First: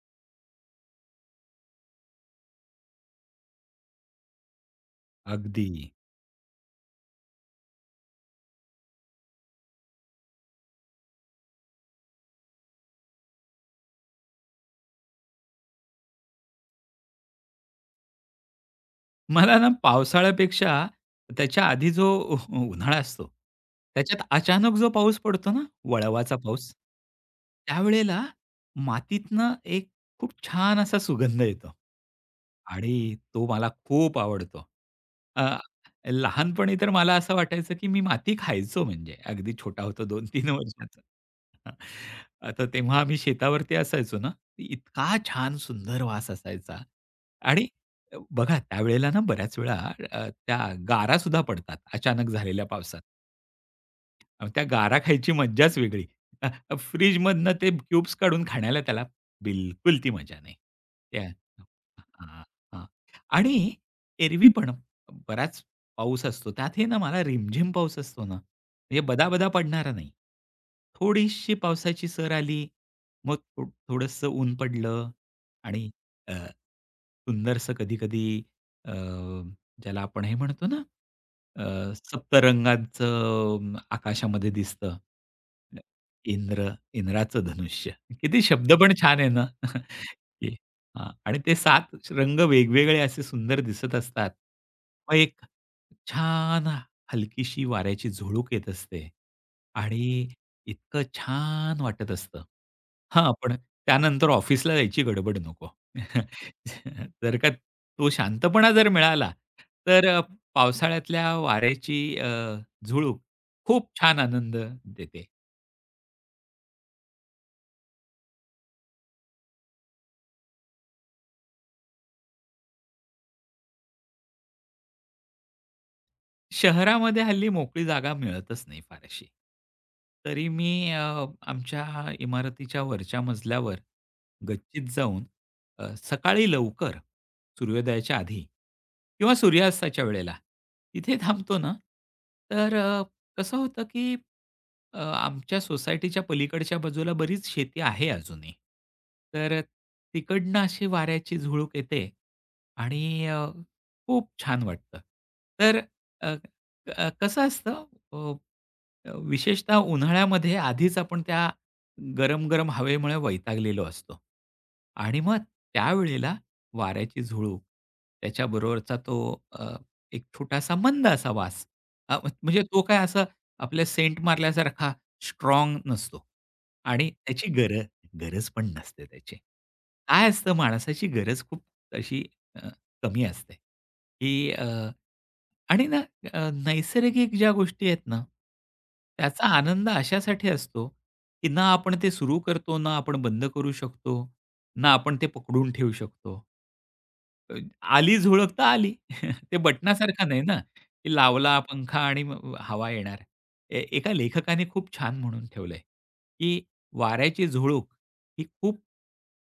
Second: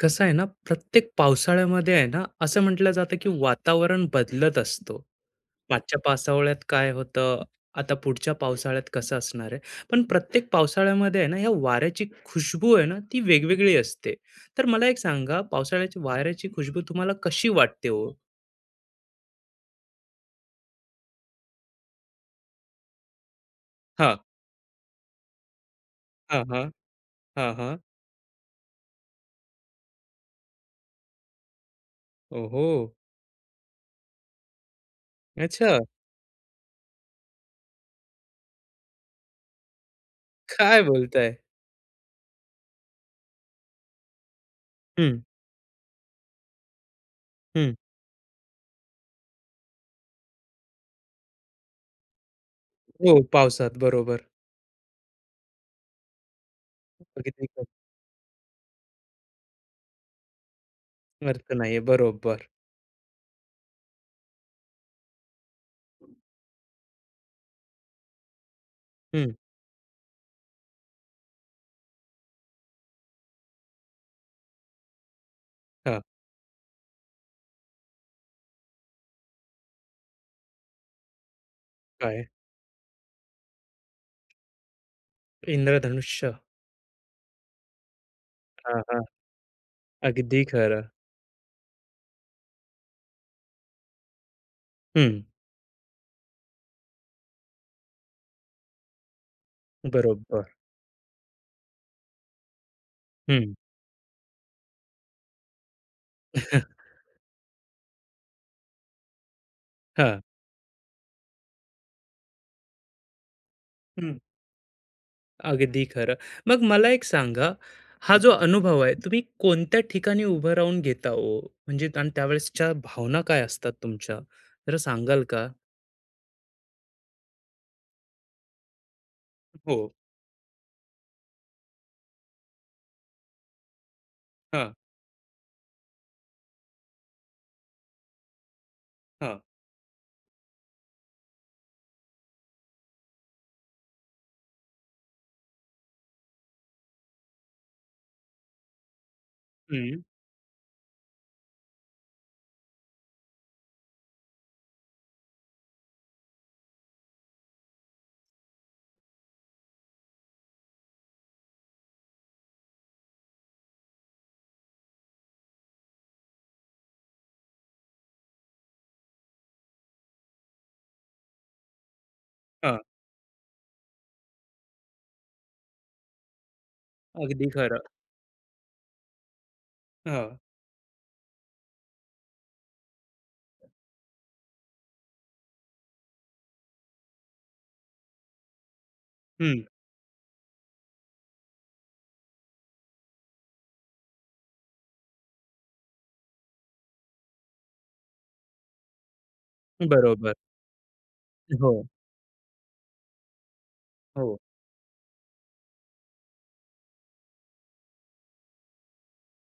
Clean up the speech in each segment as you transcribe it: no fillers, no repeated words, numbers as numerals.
कसं आहे ना, प्रत्येक पावसाळ्यामध्ये आहे ना, असं म्हटलं जातं, की वातावरण बदलत असतो. अगदी. मागच्या पावसाळ्यात काय होतं, आता पुढच्या पावसाळ्यात कसं असणार आहे. पण प्रत्येक पावसाळ्यामध्ये आहे ना, या वाऱ्याची खुशबू आहे ना, ती वेगवेगळी असते. तर मला एक सांगा, पावसाळ्याची वाऱ्याची खुशबू तुम्हाला कशी वाटते हो? मला ना पावसाळ्यापेक्षा त्याच्या आधी जो उन्हाळा असतो, हां, त्याच्यात अचानक जो पाऊस पडतो ना, वळवाचा हां, हां, पाऊस, हां, हां. त्यावेळेला मातीतनं एक खूप छान असा सुगंध येतो. ओहो! आणि तो मला खूप आवडतो. अ, अच्छा, लहानपणी तर मला असं वाटायचं, की मी माती खायचो म्हणजे अगदी छोटा होतो 2-3 काय वर्षाचा. बोलताय? आता तेव्हा आम्ही शेतावरती असायचो ना, इतका हं, छान सुंदर वास असायचा आणि हं. बघा त्यावेळेला ना बऱ्याच वेळा त्या गारासुद्धा पडतात अचानक झालेल्या पावसात. हो, पावसात बरोबर. अहो, त्या गारा खायची मज्जाच वेगळी. अ, अ, अगदी फ्रिजमधनं क- ते क्यूब्स काढून खाण्याला त्याला बिलकुल ती मजा नाही. त्या अर्थ नाहीये. हां, बरोबर. हां. आणि एरवी पण बराच पाऊस असतो. त्यात हे ना मला रिमझिम पाऊस असतो ना, म्हणजे हं, बदाबदा पडणारा नाही. थोडीशी पावसाची सर आली, मग थोडंसं ऊन पडलं आणि हां, अ, सुंदरसं कधी-कधी अ ज्याला आपण हे म्हणतो ना, काय? सप्तरंगाचं आकाशामध्ये दिसतं. इंद्रधनुष्य. इंद्र इंद्राचं धनुष्य. किती शब्द हां, पण हां. छान आहे ना. अगदी की खरं. हां आणि ते 7 रंग वेगवेगळे असे सुंदर दिसत असतात. मग हं. एक छान हलकीशी वाऱ्याची झुळूक येत असते आणि बरोबर. इतकं छान वाटत असतं. हां, पण हं. त्यानंतर ऑफिसला जायची गडबड नको. जर का तो शांतपणा जर मिळाला, तर हां. हं. पावसाळ्यातल्या वाऱ्याची झुळूक खूप छान आनंद देते. अगदी खरं. मग मला एक सांगा, हा हं. जो अनुभव आहे, तुम्ही कोणत्या ठिकाणी उभं राहून घेता ओ? म्हणजे आणि त्यावेळेसच्या भावना काय असतात तुमच्या? जरा सांगाल का? शहरामध्ये हल्ली मोकळी जागा मिळतच नाही फारशी. हो. तरी मी आमच्या इमारतीच्या वरच्या मजल्यावर हां, गच्चीत जाऊन सकाळी लवकर सूर्योदयाच्या आधी किंवा हां. सूर्यास्ताच्या वेळेला तिथे थांबतो ना, तर कसं होतं की आमच्या सोसायटीच्या पलीकडच्या बाजूला बरीच शेती आहे अजूनही. तर हं. तिकडनं अशी वाऱ्याची झुळूक येते आणि खूप छान वाटतं. तर अ, अ, कसं असतं अ, विशेषतः उन्हाळ्यामध्ये आधीच आपण त्या गरम-गरम हवेमुळे वैतागलेलो असतो आणि मग त्यावेळेला वाऱ्याची झुळूक, त्याच्याबरोबरचा तो अ, एक छोटासा मंद असा वास अ, म्हणजे हां. तो काय असा आपल्या सेंट मारल्यासारखा स्ट्राँग नसतो आणि अगदी त्याची खरं. गरज पण नसते त्याची. काय हां. असतं माणसाची गरज खूप अशी अ, कमी असते, की आणि ना नैसर्गिक ज्या गोष्टी आहेत ना, त्याचा हं. आनंद अशासाठी असतो, की ना आपण ते सुरू करतो, ना आपण बंद करू शकतो, ना आपण ते पकडून ठेवू शकतो. अ, आली झुळूक तर आली. ते बटणासारखं बरोबर. नाही ना, की लावला हो, पंखा आणि मग हवा येणार. एका हो. लेखकाने खूप छान म्हणून ठेवलंय, की वाऱ्याची झुळूक ही खूप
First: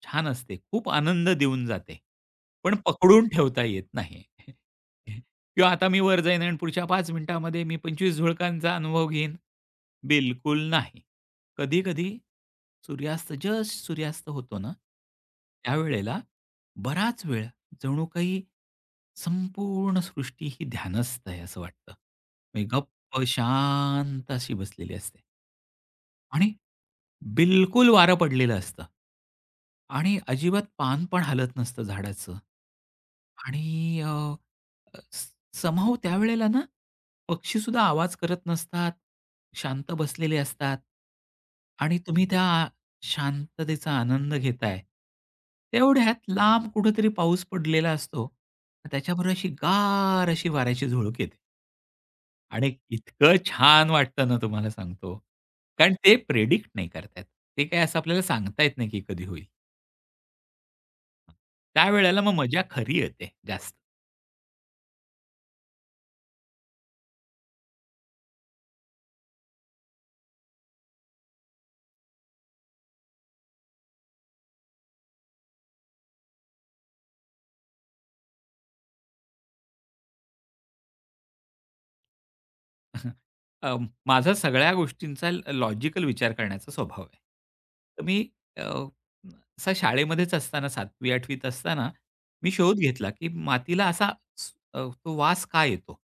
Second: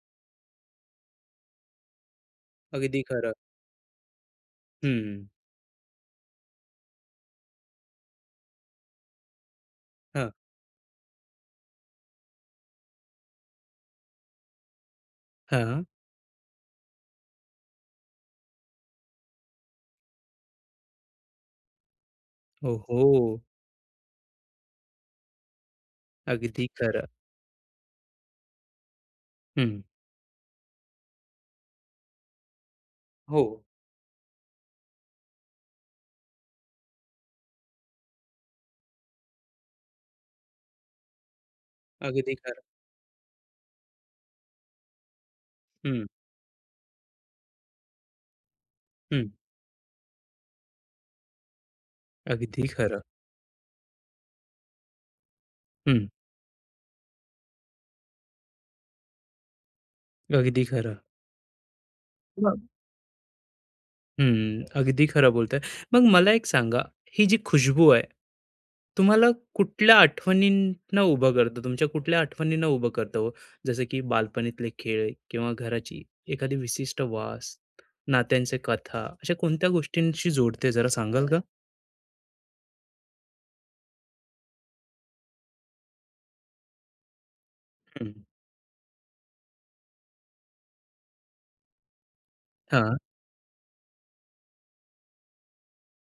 छान असते. खूप आनंद देऊन जाते. पण अगदी पकडून खरं. ठेवता येत नाही. हं. किंवा आता मी वर जाईन आणि पुढच्या 5 मिनिटामध्ये मी 25 झुळकांचा अनुभव घेईन. हां. बिलकुल नाही. कधी-कधी सूर्यास्त होतो ना, हां. त्यावेळेला बराच वेळ जणू काही संपूर्ण सृष्टी ही ध्यानस्थ आहे असं वाटतं. म्हणजे ओहो! गप्प शांत अशी बसलेली असते आणि अगदी खरं. बिलकुल वारं पडलेलं असतं हं. आणि अजिबात पान पण हलत नसतं झाडाचं हो. आणि अ, समाव स समहाऊ त्यावेळेला ना, पक्षीसुद्धा आवाज करत नसतात, शांत बसलेले असतात आणि तुम्ही अगदी त्या खरं. शांततेचा आनंद घेताय. तेवढ्यात लांब कुठेतरी पाऊस पडलेला असतो. हं, त्याच्याबरोबर अशी गार अशी वाऱ्याची झुळूक येते अगदी आणि खरं. इतकं छान वाटतं ना तुम्हाला सांगतो. कारण हं, ते प्रेडिक्ट नाही करता ते काय असं आपल्याला सांगता येत नाही की कधी होईल. अगदी खरं. त्यावेळेला मग मजा मग. खरी येते जास्त. हं, अगदी खरं बोलताय. मग मला एक सांगा, ही जी खुशबू आहे, तुम्हाला कुठल्या आठवणींना उभं करतं? तुमच्या कुठल्या आठवणींना उभं करतं हो? जसं की बालपणीतले खेळ किंवा घराची एखादी विशिष्ट वास, नात्यांचे कथा, अशा कोणत्या गोष्टींशी जोडते जरा सांगाल का? अ, माझा सगळ्या गोष्टींचा लॉजिकल विचार करण्याचा स्वभाव आहे. तर हं, मी अ, असा शाळेमध्येच असताना 7वी-8वी त असताना मी शोध हां, घेतला, की मातीला असा स अ, तो वास का येतो?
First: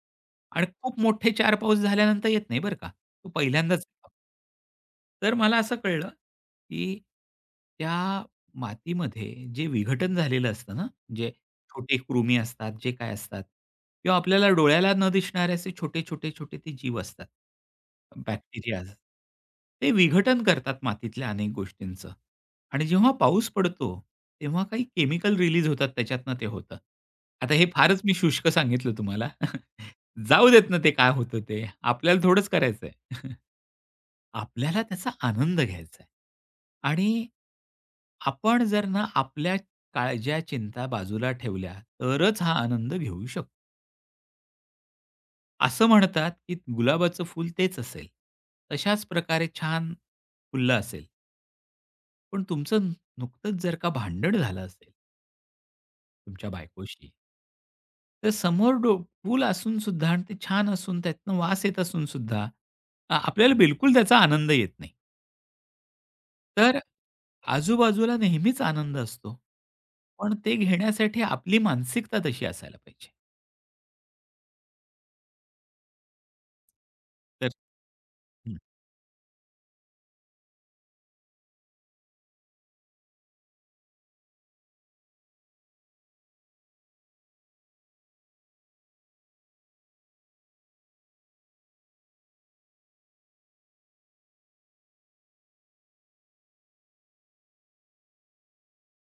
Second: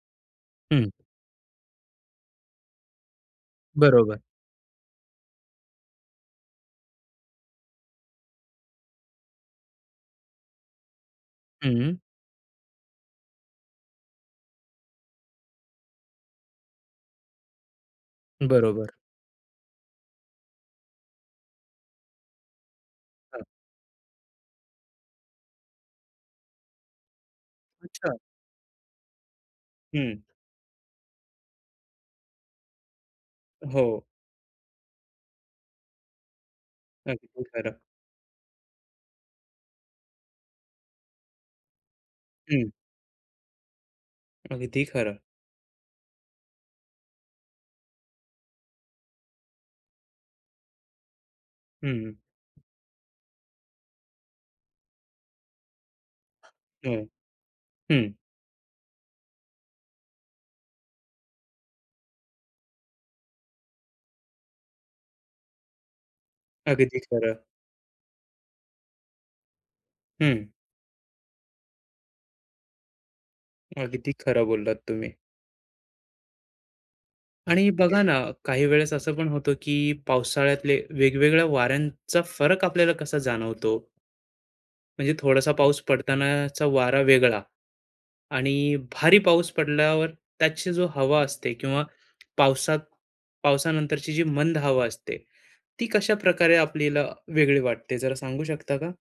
आणि हं, खूप मोठे 4 पाऊस झाल्यानंतर येत नाही बरं का. तो पहिल्यांदाच येतो. बरोबर. तर मला असं कळलं, की त्या मातीमध्ये जे विघटन झालेलं असतं ना, म्हणजे हं, छोटे कृमी असतात, जे काय असतात किंवा आपल्याला डोळ्याला न दिसणारे असे छोटे-छोटे-छोटे ते जीव असतात. बॅक्टेरियाज. बरोबर. ते विघटन करतात मातीतल्या अनेक गोष्टींचं आणि जेव्हा हां, पाऊस पडतो, तेव्हा काही केमिकल रिलीज होतात त्याच्यातनं ते होतं. आता हे फारच मी अच्छा. शुष्क सांगितलं तुम्हाला. हं, जाऊ देत ना ते काय होतं ते. आपल्याला थोडंच करायचंय. हो, आपल्याला त्याचा आनंद घ्यायचा आहे. आणि अगदी खरं. आपण जर ना आपल्या काळज्या, चिंता बाजूला ठेवल्या, तरच हा हं, आनंद घेऊ शकतो. अगदी खरं. असं म्हणतात, की गुलाबाचं फूल तेच असेल. तशाच प्रकारे छान फुललं असेल. हं, पण तुमचं नुकतंच जर का भांडण झालं असेल तुमच्या हो. बायकोशी, हं. तर समोर फूल असून सुद्धा आणि ते छान असून त्यातनं वास येत असून सुद्धा, आपल्याला बिलकुल त्याचा आनंद येत नाही. तर अगदी खरं. आजूबाजूला नेहमीच आनंद असतो. पण हं. ते घेण्यासाठी आपली मानसिकता तशी असायला पाहिजे. अगदी खरं बोललात तुम्ही. तर आणि बघा ना, हं. काही वेळेस असं पण होतं, की पावसाळ्यातले वेगवेगळ्या वाऱ्यांचा फरक आपल्याला कसा जाणवतो? म्हणजे थोडासा पाऊस पडतानाचा वारा वेगळा आणि भारी पाऊस पडल्यावर त्याची जो हवा असते किंवा पावसात पावसानंतरची जी मंद हवा असते, ती कशाप्रकारे आपल्याला वेगळी वाटते जरा सांगू शकता का?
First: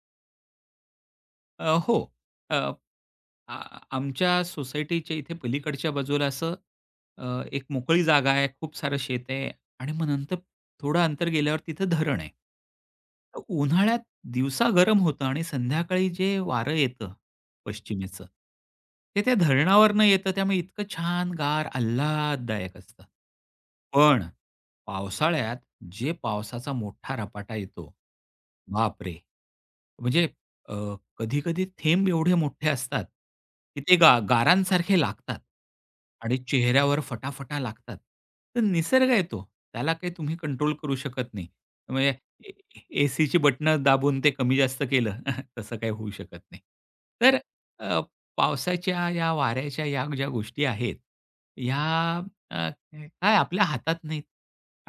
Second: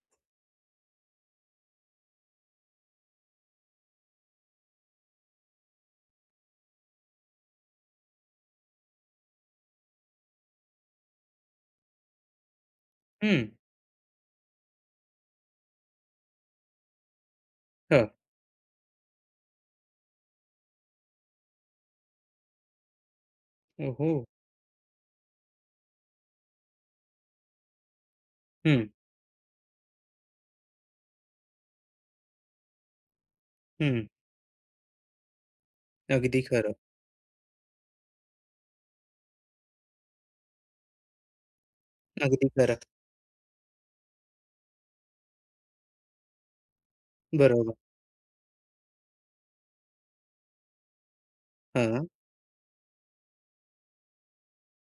हो. अ, आ आमच्या सोसायटीच्या इथे पलीकडच्या बाजूला असं अ, एक मोकळी जागा आहे, खूप सारं शेत आहे आणि मग नंतर थोडं अंतर गेल्यावर तिथं धरण आहे. तर हं. उन्हाळ्यात दिवसा गरम होतं आणि संध्याकाळी जे वारं येतं हं. पश्चिमेचं, ते त्या धरणावरनं येतं त्यामुळे इतकं छान गार आल्हाददायक असतं. ओहो! पण पावसाळ्यात जे पावसाचा मोठा रपाटा येतो, हं, बापरे! म्हणजे कधी-कधी थेंब एवढे मोठे असतात, की ते हं. गारांसारखे लागतात आणि अगदी खरं. चेहऱ्यावर फटाफटा लागतात. तर निसर्ग आहे तो. त्याला काही तुम्ही कंट्रोल करू शकत नाही. म्हणजे अगदी ए खरं. एसीची बटणं दाबून ते कमी जास्त केलं, तसं काही होऊ शकत नाही. तर बरोबर. अ, पावसाच्या या वाऱ्याच्या या ज्या गोष्टी आहेत, ह्या हां. अ, काय आपल्या हातात नाहीत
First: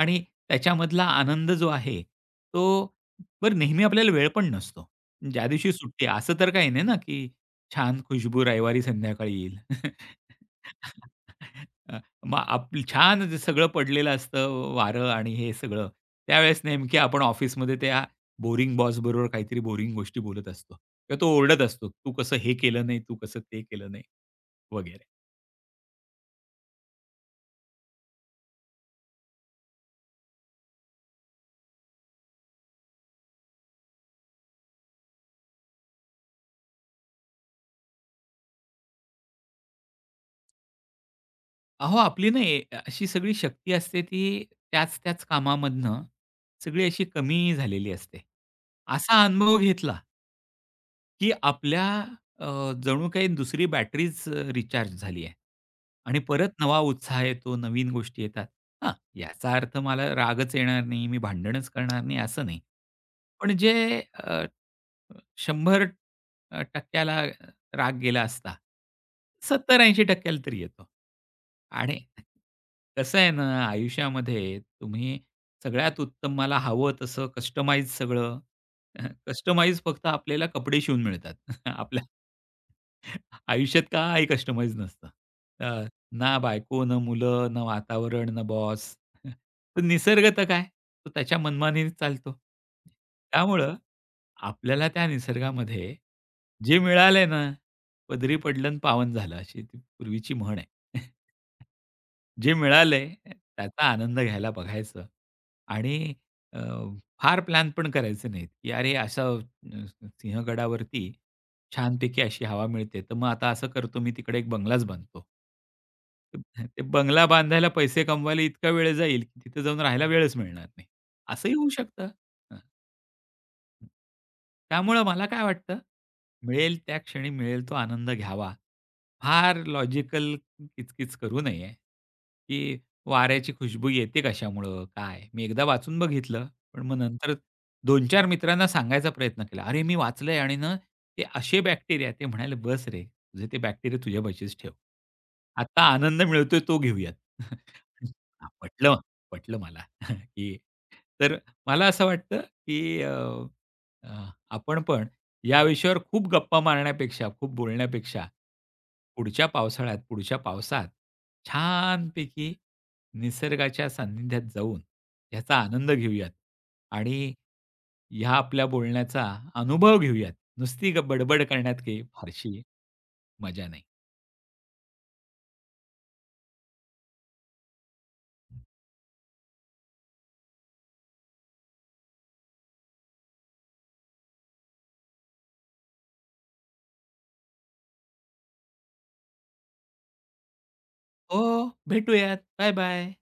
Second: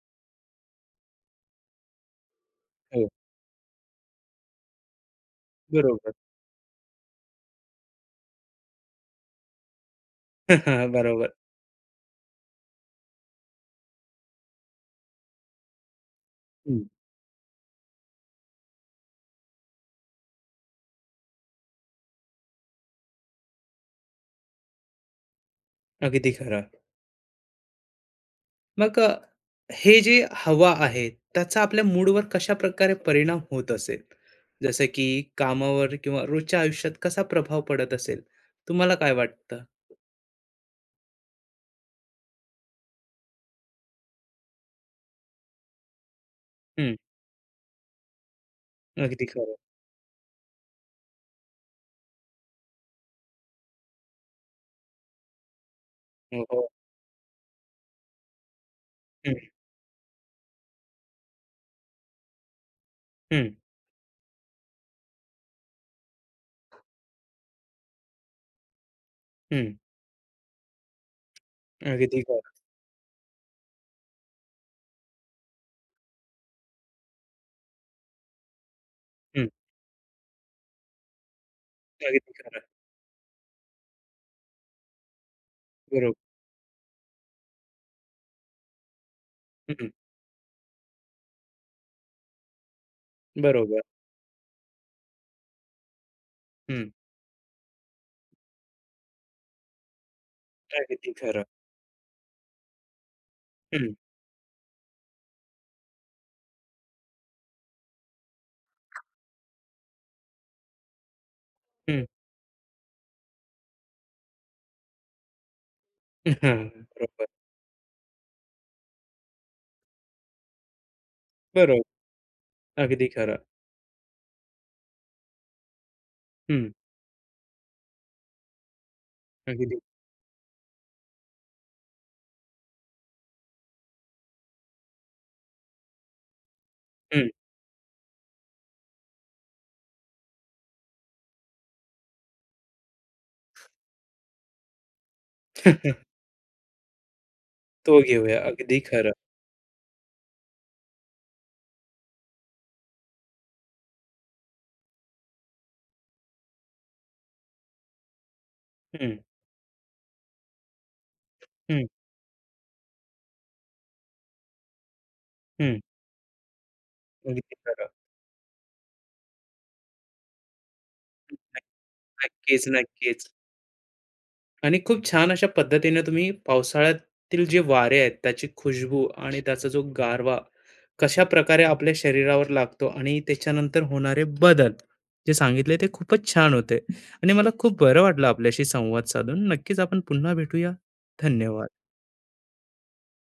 आणि त्याच्यामधला आनंद जो आहे, तो हो, बरं नेहमी आपल्याला वेळ पण नसतो. ज्या दिवशी सुट्टी बरोबर. आहे असं तर काही नाही ना, की छान खुशबू रविवारी संध्याकाळी येईल. बरोबर. अ, मग आपलं छान जे सगळं पडलेलं असतं वारं आणि हे सगळं. त्यावेळेस हं. नेमकी आपण ऑफिसमध्ये त्या बोरिंग बॉसबरोबर काहीतरी बोरिंग गोष्टी बोलत असतो किंवा तो ओरडत असतो, "तू कसं हे केलं नाही, तू कसं ते केलं नाही" वगैरे. अगदी खरं. मग हे जे हवा आहे, त्याचा आपल्या मूडवर कशाप्रकारे परिणाम होत असेल? जसं की कामावर किंवा रोजच्या आयुष्यात कसा प्रभाव पडत असेल? तुम्हाला काय वाटतं? अहो आपली ना अशी सगळी शक्ती असते ती त्याच-त्याच कामामधनं सगळी हं, अशी कमी झालेली असते. असा अगदी खरं. अनुभव घेतला की आपल्या अ, जणू काही दुसरी बॅटरीच रिचार्ज झाली आहे आणि हो, परत हो. नवा उत्साह येतो, नवीन गोष्टी येतात. हां, हं, याचा अर्थ मला रागच येणार नाही, मी भांडणच करणार नाही असं नाही. हं, पण जे 100 टक्क्याला राग गेला असता, हं. 70 80 ला तरी येतो. आणि अगदी खरं. कसं आहे ना, आयुष्यामध्ये तुम्ही सगळ्यात उत्तम मला हवं तसं कस्टमाइज सगळं. हं, कस्टमाइज फक्त आपल्याला कपडे शिवून मिळतात. आपल्या अगदी खरं. आयुष्यात काही कस्टमाइज नसतं. अ, बरोबर. ना बायको, ना मुलं, ना वातावरण, ना बॉस. तर हं, निसर्ग तर काय? तो त्याच्या मनमानीने चालतो. त्यामुळं बरोबर. आपल्याला त्या निसर्गामध्ये जे हं, मिळालंय ना, पदरी पडलं आणि पावन झालं, अशी ती पूर्वीची म्हण आहे. अगदी खरं. जे मिळालंय त्याचा हं, आनंद घ्यायला बघायचं आणि अ, फार प्लॅन पण करायचे नाहीत, की अरे असं सिंहगडावरती हं. छानपैकी अशी हवा मिळते, तर मग आता असं करतो मी तिकडे एक बंगलाच बांधतो. ते ते बंगला बरोबर. बांधायला पैसे कमवायला इतका वेळ जाईल, की तिथे जाऊन राहायला वेळच मिळणार नाही. असंही होऊ बरोबर. शकतं. अगदी खरं. त्यामुळं मला काय वाटतं, हं, मिळेल त्या क्षणी मिळेल तो आनंद घ्यावा. फार अगदी. लॉजिकल किचकिच करू नये, की वाऱ्याची खुशबू येते कशामुळं, काय? मी एकदा वाचून बघितलं, पण मग हं. नंतर 2-4 मित्रांना सांगायचा प्रयत्न केला. "अरे, मी वाचलंय आणि ना ते असे बॅक्टेरिया" ते म्हणाले, "बस रे, तुझे ते बॅक्टेरिया तुझ्या पाशीच ठेव. आता आनंद मिळतोय तो घेऊयात." तो घेऊया. हां, अगदी पटलं, खरं. पटलं मला, की तर मला असं वाटतं, की अ, आपण पण या विषयावर खूप गप्पा मारण्यापेक्षा, खूप बोलण्यापेक्षा, हं, पुढच्या पावसाळ्यात, पुढच्या पावसात हं, छानपैकी निसर्गाच्या सान्निध्यात जाऊन ह्याचा हं. आनंद घेऊयात आणि अगदी खरं. ह्या आपल्या बोलण्याचा अनुभव घेऊयात. नुसती ग बडबड करण्यात काही हो. फारशी नक्कीच, नक्कीच. मजा नाही. आणि खूप छान अशा पद्धतीने तुम्ही पावसाळ्यातील जे वारे आहेत, त्याची खुशबू आणि त्याचा जो गारवा कशा प्रकारे आपल्या शरीरावर लागतो आणि त्याच्यानंतर होणारे बदल जे सांगितले ते खूपच छान होते आणि मला खूप बरं वाटलं आपल्याशी संवाद साधून. नक्कीच आपण पुन्हा भेटूया. हो, धन्यवाद. भेटूयात. बाय-बाय.